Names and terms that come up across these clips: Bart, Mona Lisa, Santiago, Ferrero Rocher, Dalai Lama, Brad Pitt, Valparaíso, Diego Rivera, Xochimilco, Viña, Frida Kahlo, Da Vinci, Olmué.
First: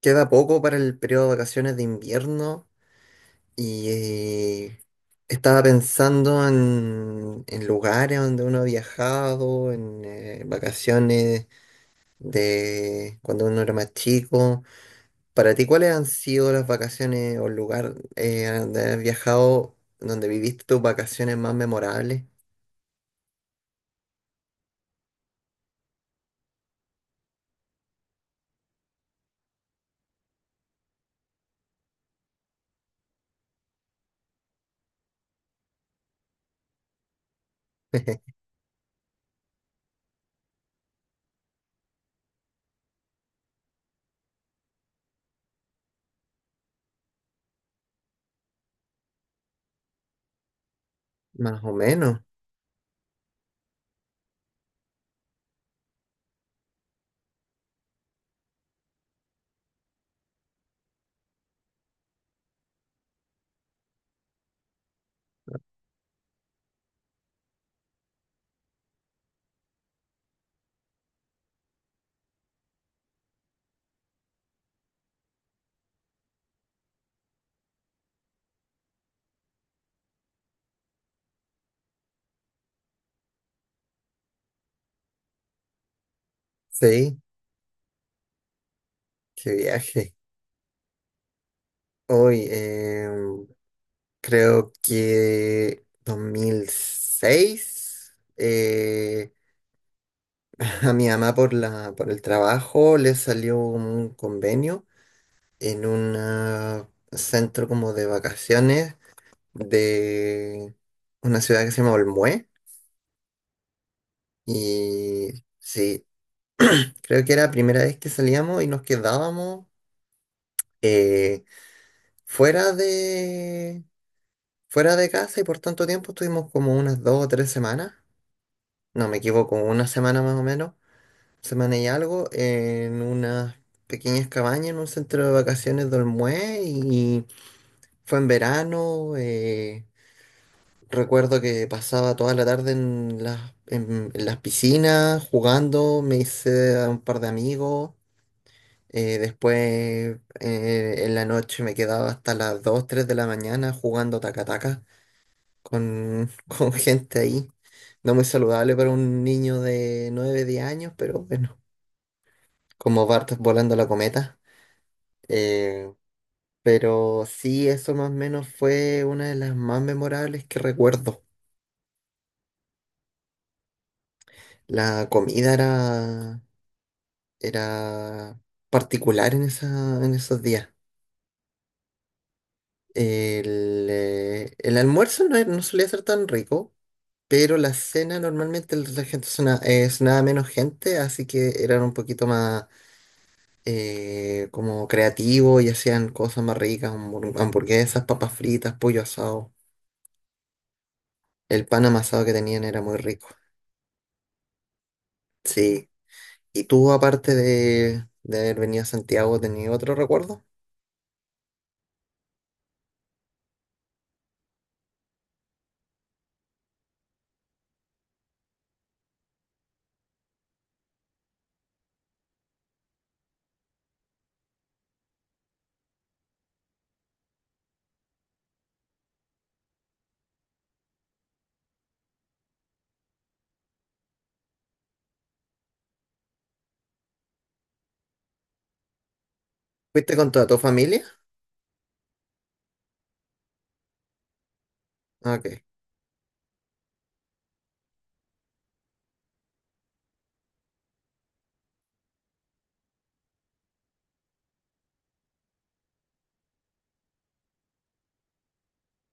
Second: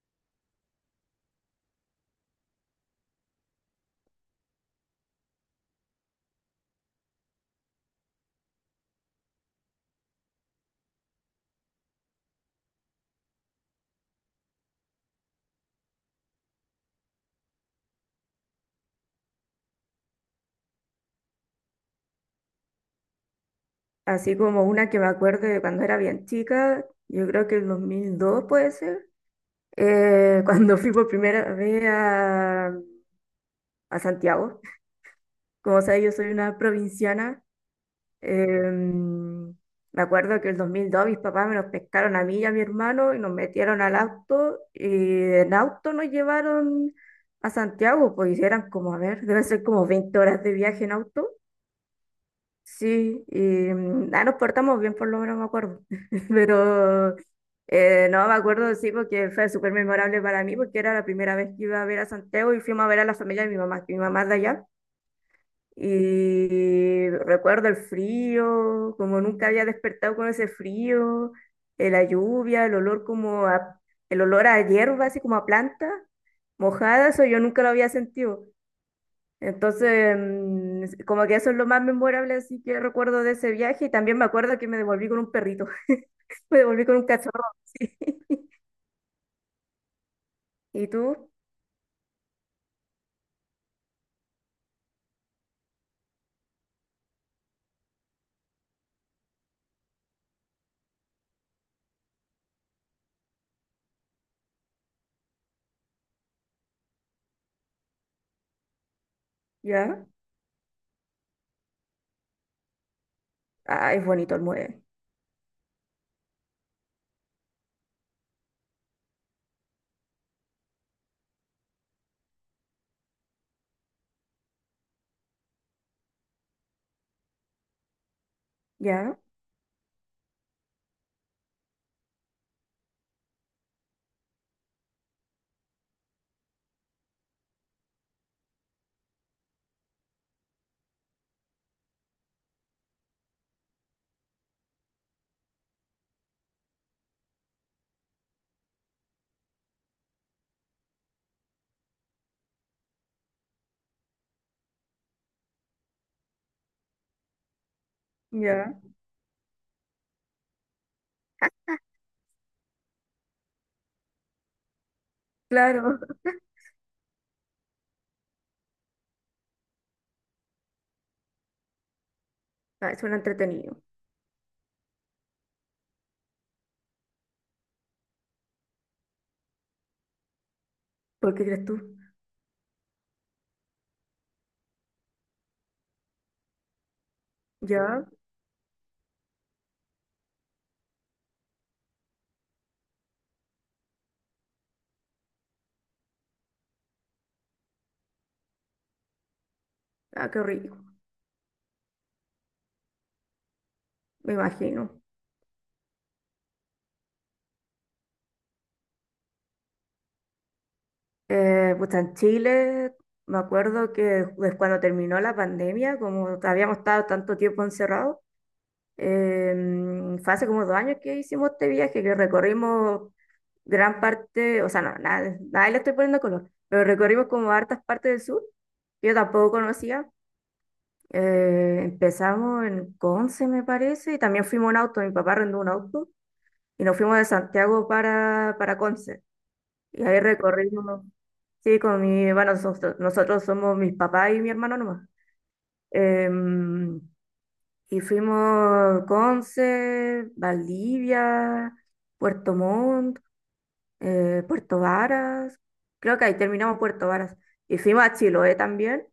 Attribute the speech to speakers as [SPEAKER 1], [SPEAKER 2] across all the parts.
[SPEAKER 1] Queda poco para el periodo de vacaciones de invierno y estaba pensando en lugares donde uno ha viajado, en vacaciones de cuando uno era más chico. Para ti, ¿cuáles han sido las vacaciones o el lugar a donde has viajado, donde viviste tus vacaciones más memorables?
[SPEAKER 2] Así como una que me acuerdo de cuando era bien chica, yo creo que el 2002 puede ser, cuando fui por primera vez a Santiago. Como sabes, yo soy una provinciana. em, Me acuerdo que el 2002 mis papás me los pescaron a mí y a mi hermano y nos metieron al auto y en auto nos llevaron a Santiago, pues y eran como, a ver, debe ser como 20 horas de viaje en auto.
[SPEAKER 1] Más o menos,
[SPEAKER 2] Sí, y nos portamos bien, por lo menos me acuerdo. Pero no me acuerdo, sí, porque fue súper memorable para mí, porque era la primera vez que iba a ver a Santiago y fuimos a ver a la familia de mi mamá, que mi mamá es de allá. Y recuerdo el frío, como nunca había despertado con ese frío, la lluvia, el olor como a, el olor a hierba, así como a planta mojada, eso yo nunca lo había sentido. Entonces, como que eso es lo más memorable, así que recuerdo de ese viaje y también me acuerdo que me devolví con un perrito, me devolví con un
[SPEAKER 1] sí,
[SPEAKER 2] cachorro. Sí.
[SPEAKER 1] qué viaje.
[SPEAKER 2] ¿Y tú?
[SPEAKER 1] Hoy, creo que 2006, a mi mamá por el trabajo le salió un convenio en un centro como de vacaciones
[SPEAKER 2] ¿Ya?
[SPEAKER 1] de una ciudad que se llama Olmué.
[SPEAKER 2] Ah, es bonito el mueve.
[SPEAKER 1] Y sí, creo que era la primera vez que salíamos y nos quedábamos eh, fuera de, fuera de casa y por tanto tiempo estuvimos como unas dos o tres semanas. No me
[SPEAKER 2] ¿Ya?
[SPEAKER 1] equivoco, una semana más o menos. Semana y algo en unas pequeñas cabañas en un centro de vacaciones de Olmué y fue en verano. Recuerdo que pasaba toda la tarde en las piscinas jugando, me hice a un par de amigos. Después en la noche me quedaba hasta las 2 3 de la mañana jugando taca-taca con, con gente ahí. No muy saludable
[SPEAKER 2] ¿Ya?
[SPEAKER 1] para un niño de 9 10 años, pero bueno, como Bart volando la cometa. Eh,
[SPEAKER 2] Claro.
[SPEAKER 1] pero sí, eso más o menos fue una de las más memorables que recuerdo.
[SPEAKER 2] Ah, suena entretenido.
[SPEAKER 1] La comida era particular en esos días.
[SPEAKER 2] ¿Por qué crees tú?
[SPEAKER 1] El almuerzo no, no solía ser tan rico, pero la
[SPEAKER 2] ¿Ya?
[SPEAKER 1] cena normalmente la gente sonaba, nada menos gente, así que eran un poquito más como creativos y hacían cosas más ricas, hamburguesas, papas fritas, pollo asado.
[SPEAKER 2] Ah, qué rico,
[SPEAKER 1] El pan amasado que tenían era muy rico.
[SPEAKER 2] me imagino.
[SPEAKER 1] Sí. ¿Y tú, aparte de haber venido a Santiago, tenías otro recuerdo?
[SPEAKER 2] Pues en Chile, me acuerdo que cuando terminó la pandemia, como habíamos estado tanto tiempo encerrados, fue hace como 2 años que hicimos este viaje, que recorrimos gran parte, o sea, no, nada, nada le estoy poniendo color, pero recorrimos como hartas partes del sur, que yo tampoco conocía. Empezamos en Conce, me parece, y también fuimos en auto, mi papá arrendó un auto, y nos fuimos de Santiago para Conce, y
[SPEAKER 1] ¿Fuiste
[SPEAKER 2] ahí
[SPEAKER 1] con toda tu
[SPEAKER 2] recorrimos,
[SPEAKER 1] familia?
[SPEAKER 2] sí, con mi, bueno, nosotros somos mis papás y mi hermano nomás.
[SPEAKER 1] Ah, OK.
[SPEAKER 2] Em, y fuimos Conce, Valdivia, Puerto Montt, Puerto Varas, creo que ahí terminamos Puerto Varas. Y fuimos a Chiloé también,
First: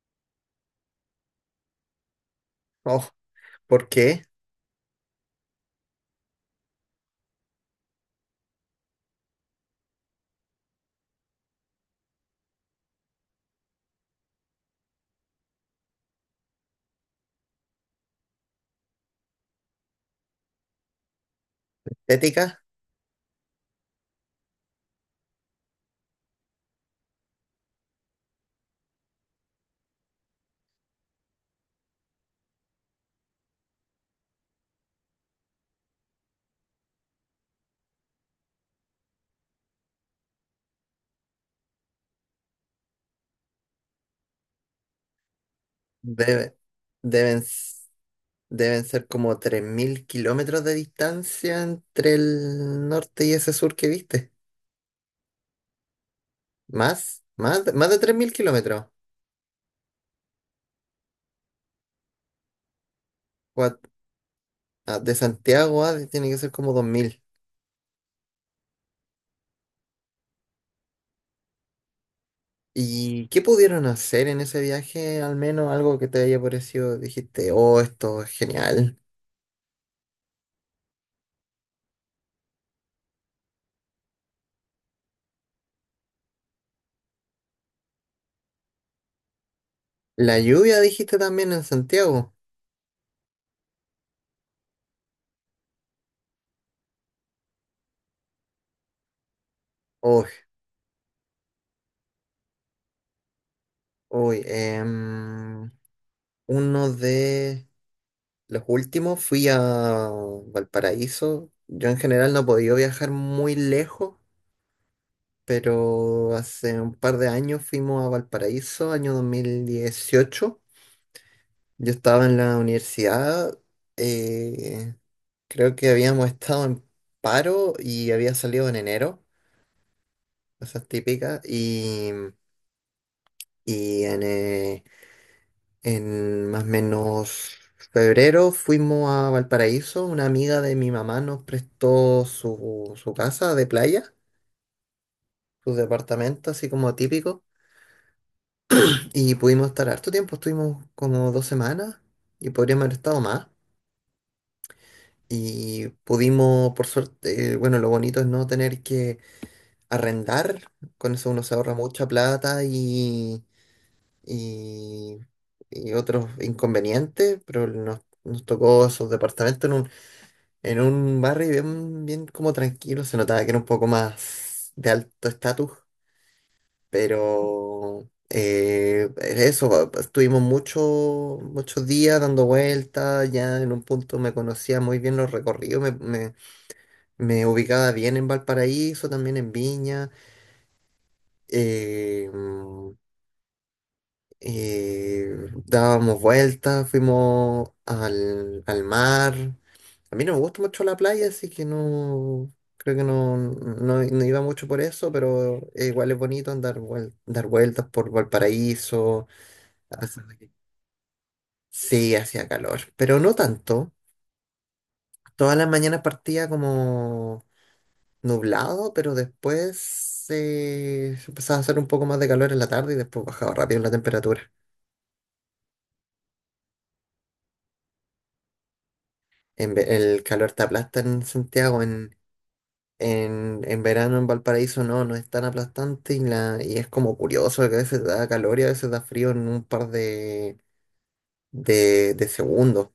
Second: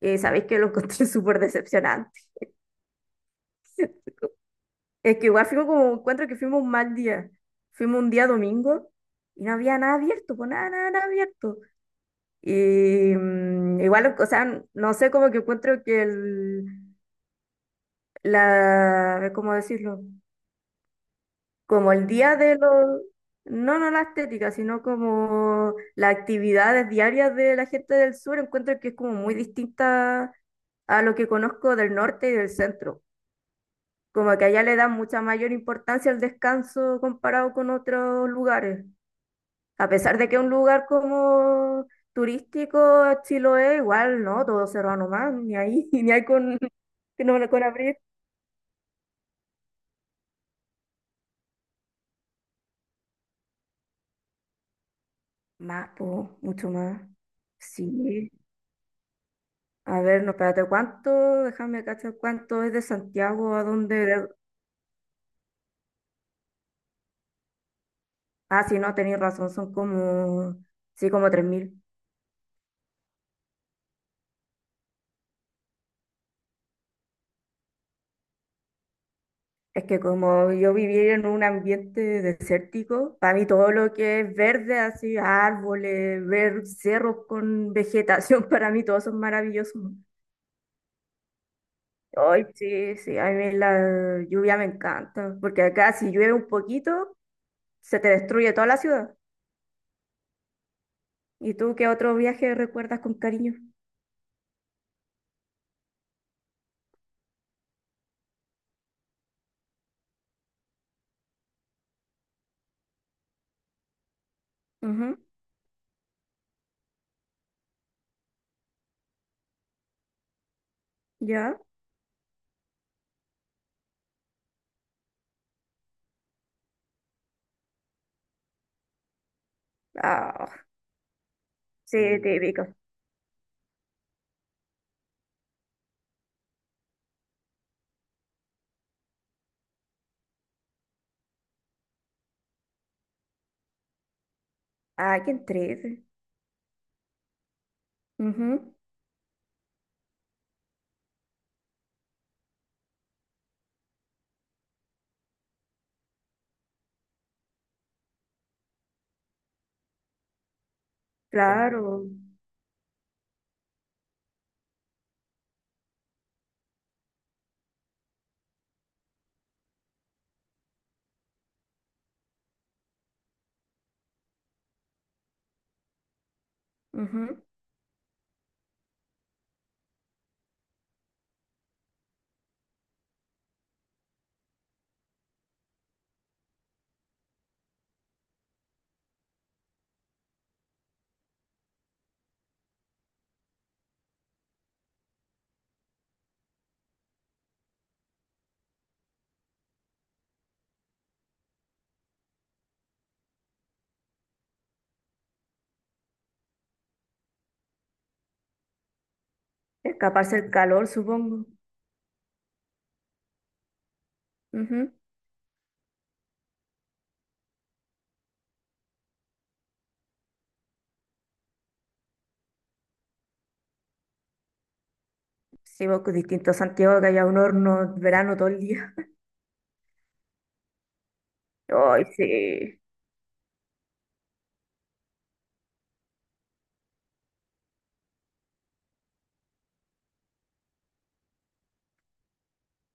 [SPEAKER 2] y sabéis que lo encontré súper decepcionante.
[SPEAKER 1] Oh, ¿por qué?
[SPEAKER 2] Es que igual fuimos como, encuentro que fuimos un mal día. Fuimos un día domingo y no había nada abierto, pues nada, nada, nada abierto. Y igual, o sea, no sé, como que encuentro que el, la, ¿cómo decirlo? Como el día de
[SPEAKER 1] Estética.
[SPEAKER 2] los, no, no la estética, sino como las actividades diarias de la gente del sur, encuentro que es como muy distinta a lo que conozco del norte y del centro. Como que allá le dan mucha mayor importancia al descanso comparado con otros lugares. A pesar de que un lugar como turístico, Chiloé, igual, ¿no? Todo cerrado nomás, ni ahí, ni hay
[SPEAKER 1] Debe-
[SPEAKER 2] con, que
[SPEAKER 1] deben,
[SPEAKER 2] no, con
[SPEAKER 1] s-
[SPEAKER 2] abrir.
[SPEAKER 1] Deben ser como 3.000 kilómetros de distancia entre el norte y ese sur que viste.
[SPEAKER 2] Más, po, mucho más.
[SPEAKER 1] ¿Más? ¿Más, más de tres
[SPEAKER 2] Sí.
[SPEAKER 1] mil kilómetros?
[SPEAKER 2] A ver, no, espérate, ¿cuánto? Déjame cachar cuánto es de Santiago a
[SPEAKER 1] Cuat-
[SPEAKER 2] dónde.
[SPEAKER 1] ¿De Santiago a tiene que ser como 2.000?
[SPEAKER 2] Ah, sí, no, tenéis razón, son como, sí, como 3.000.
[SPEAKER 1] ¿Y qué pudieron hacer en ese viaje? Al menos algo que te haya parecido, dijiste, oh, esto es genial.
[SPEAKER 2] Es que como yo viví en un ambiente desértico, para mí todo lo que es verde, así, árboles, ver cerros con vegetación, para mí todos son maravillosos.
[SPEAKER 1] La lluvia dijiste también en Santiago.
[SPEAKER 2] Ay, sí, sí, a mí la lluvia me encanta, porque acá si llueve un poquito, se te destruye toda la ciudad.
[SPEAKER 1] Uy,
[SPEAKER 2] ¿Y tú qué otro viaje recuerdas con cariño?
[SPEAKER 1] uy, uno de los últimos fui a Valparaíso. Yo en general no he podido viajar muy lejos,
[SPEAKER 2] Ujú.
[SPEAKER 1] pero hace un par de años fuimos a Valparaíso, año 2018.
[SPEAKER 2] ¿Ya?
[SPEAKER 1] Yo estaba en la universidad, eh, creo que habíamos estado en paro y había salido en enero,
[SPEAKER 2] Ah,
[SPEAKER 1] cosas típicas, y...
[SPEAKER 2] sí, típico.
[SPEAKER 1] Y en, eh, En más o menos febrero fuimos a Valparaíso. Una amiga de mi mamá nos prestó su casa de playa,
[SPEAKER 2] Ay, qué
[SPEAKER 1] su
[SPEAKER 2] triste.
[SPEAKER 1] departamento, así como típico.
[SPEAKER 2] Ujú,
[SPEAKER 1] Y pudimos estar harto tiempo, estuvimos como 2 semanas y podríamos haber estado más. Y pudimos, por suerte, bueno, lo bonito es no tener que arrendar, con eso uno se ahorra mucha
[SPEAKER 2] claro.
[SPEAKER 1] plata y, y, otros inconvenientes, pero nos tocó esos departamentos en un barrio bien, bien como tranquilo, se notaba que era un poco más de alto estatus,
[SPEAKER 2] Ujú.
[SPEAKER 1] pero eso, estuvimos muchos días dando vueltas, ya en un punto me conocía muy bien los recorridos, me ubicaba bien en Valparaíso, también en Viña, eh, mm, dábamos vueltas, fuimos al mar. A mí no me gusta mucho la playa, así que no, creo que no, no, no iba mucho por eso, pero igual es bonito andar dar vueltas por Valparaíso, a pesar de
[SPEAKER 2] Escaparse
[SPEAKER 1] que
[SPEAKER 2] el calor, supongo.
[SPEAKER 1] sí hacía calor, pero no tanto.
[SPEAKER 2] Ujú.
[SPEAKER 1] Todas las mañanas partía como nublado, pero después empezaba a hacer un poco más de calor en la tarde y después bajaba rápido la temperatura.
[SPEAKER 2] Sí, vos con distintos Santiago que haya un horno verano todo el día.
[SPEAKER 1] El calor te aplasta en Santiago.
[SPEAKER 2] Ay, sí.
[SPEAKER 1] En verano en Valparaíso no, no es tan aplastante y, y es como curioso que a veces da calor y a veces da frío en un par de segundos.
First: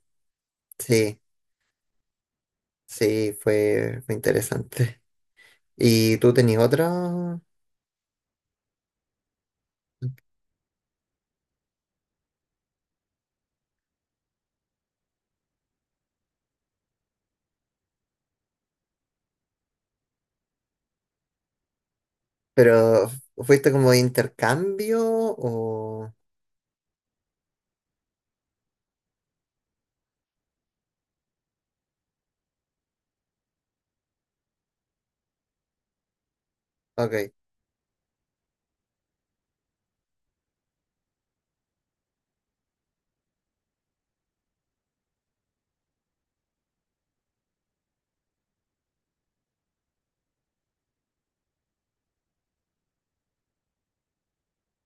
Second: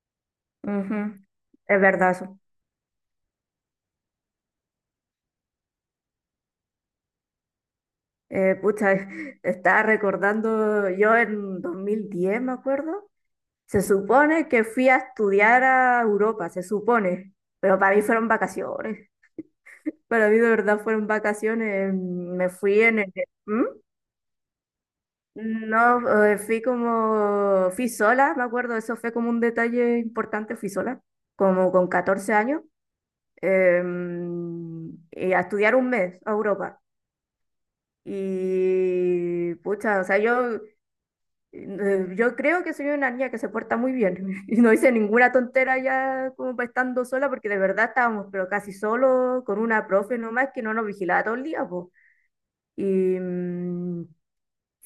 [SPEAKER 2] Ujú.
[SPEAKER 1] Sí,
[SPEAKER 2] Es verdad eso.
[SPEAKER 1] sí, fue interesante. ¿Y tú tenías otra?
[SPEAKER 2] Pucha, estaba recordando, yo en 2010, me acuerdo, se supone que fui a estudiar a Europa, se supone, pero para mí fueron vacaciones. Para mí de verdad fueron vacaciones. Me fui en
[SPEAKER 1] ¿Pero
[SPEAKER 2] el... ¿Mm?
[SPEAKER 1] fuiste como de intercambio o...?
[SPEAKER 2] No, fui como, fui sola, me acuerdo, eso fue como un detalle importante, fui sola, como con 14 años, y a estudiar un mes a Europa.
[SPEAKER 1] OK.
[SPEAKER 2] Y pucha, o sea, yo, yo creo que soy una niña que se porta muy bien y no hice ninguna tontera ya como pa' estando sola, porque de verdad estábamos, pero casi solo, con una profe nomás que no nos vigilaba todo el día, pues. Y, mm,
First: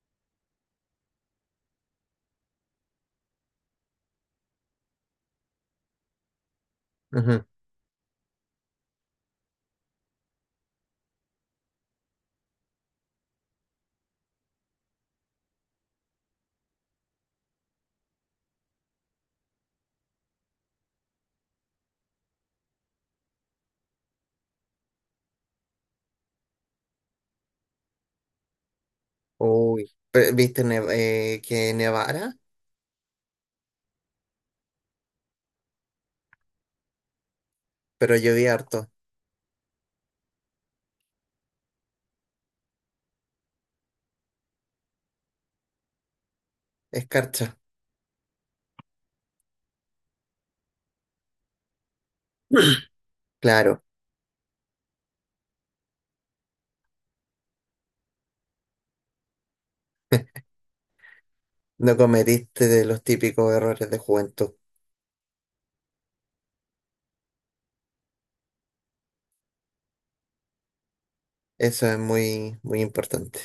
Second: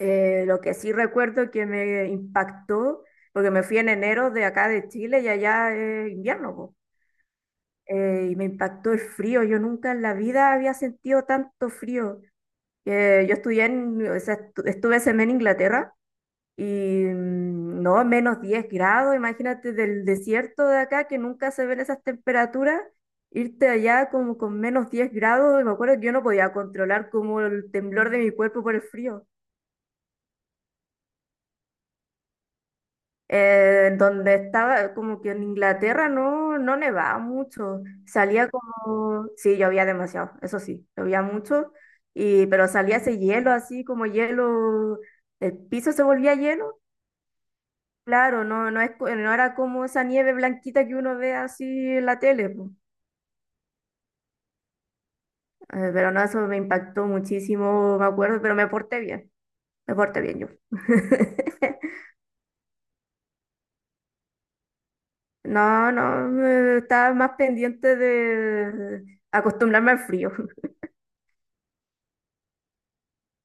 [SPEAKER 2] Eh, lo que sí recuerdo que me impactó, porque me fui en enero de acá de Chile y allá es invierno, po.
[SPEAKER 1] Ujú.
[SPEAKER 2] Y me impactó el frío. Yo nunca en la vida había sentido tanto frío. Yo estudié en, o sea, estuve ese mes en Inglaterra y no, -10 grados, imagínate del desierto de acá que nunca se ven esas temperaturas. Irte allá como con -10 grados, y me acuerdo que yo no podía controlar como el temblor de mi cuerpo por el frío.
[SPEAKER 1] Uy. ¿Viste que nevara?
[SPEAKER 2] Donde estaba, como que en Inglaterra no, no nevaba mucho.
[SPEAKER 1] Pero
[SPEAKER 2] Salía
[SPEAKER 1] llovía harto.
[SPEAKER 2] como, sí, llovía demasiado, eso sí, llovía mucho, y, pero salía ese hielo así como hielo, el piso se volvía hielo.
[SPEAKER 1] Escarcha.
[SPEAKER 2] Claro, no, no, es, no era como esa nieve blanquita que uno ve así en la tele, po.
[SPEAKER 1] Claro,
[SPEAKER 2] Pero no, eso me impactó muchísimo, me acuerdo, pero me porté bien yo.
[SPEAKER 1] no cometiste de los típicos errores de juventud.
[SPEAKER 2] No, no, estaba más pendiente de acostumbrarme al frío.
[SPEAKER 1] Eso es muy, muy importante.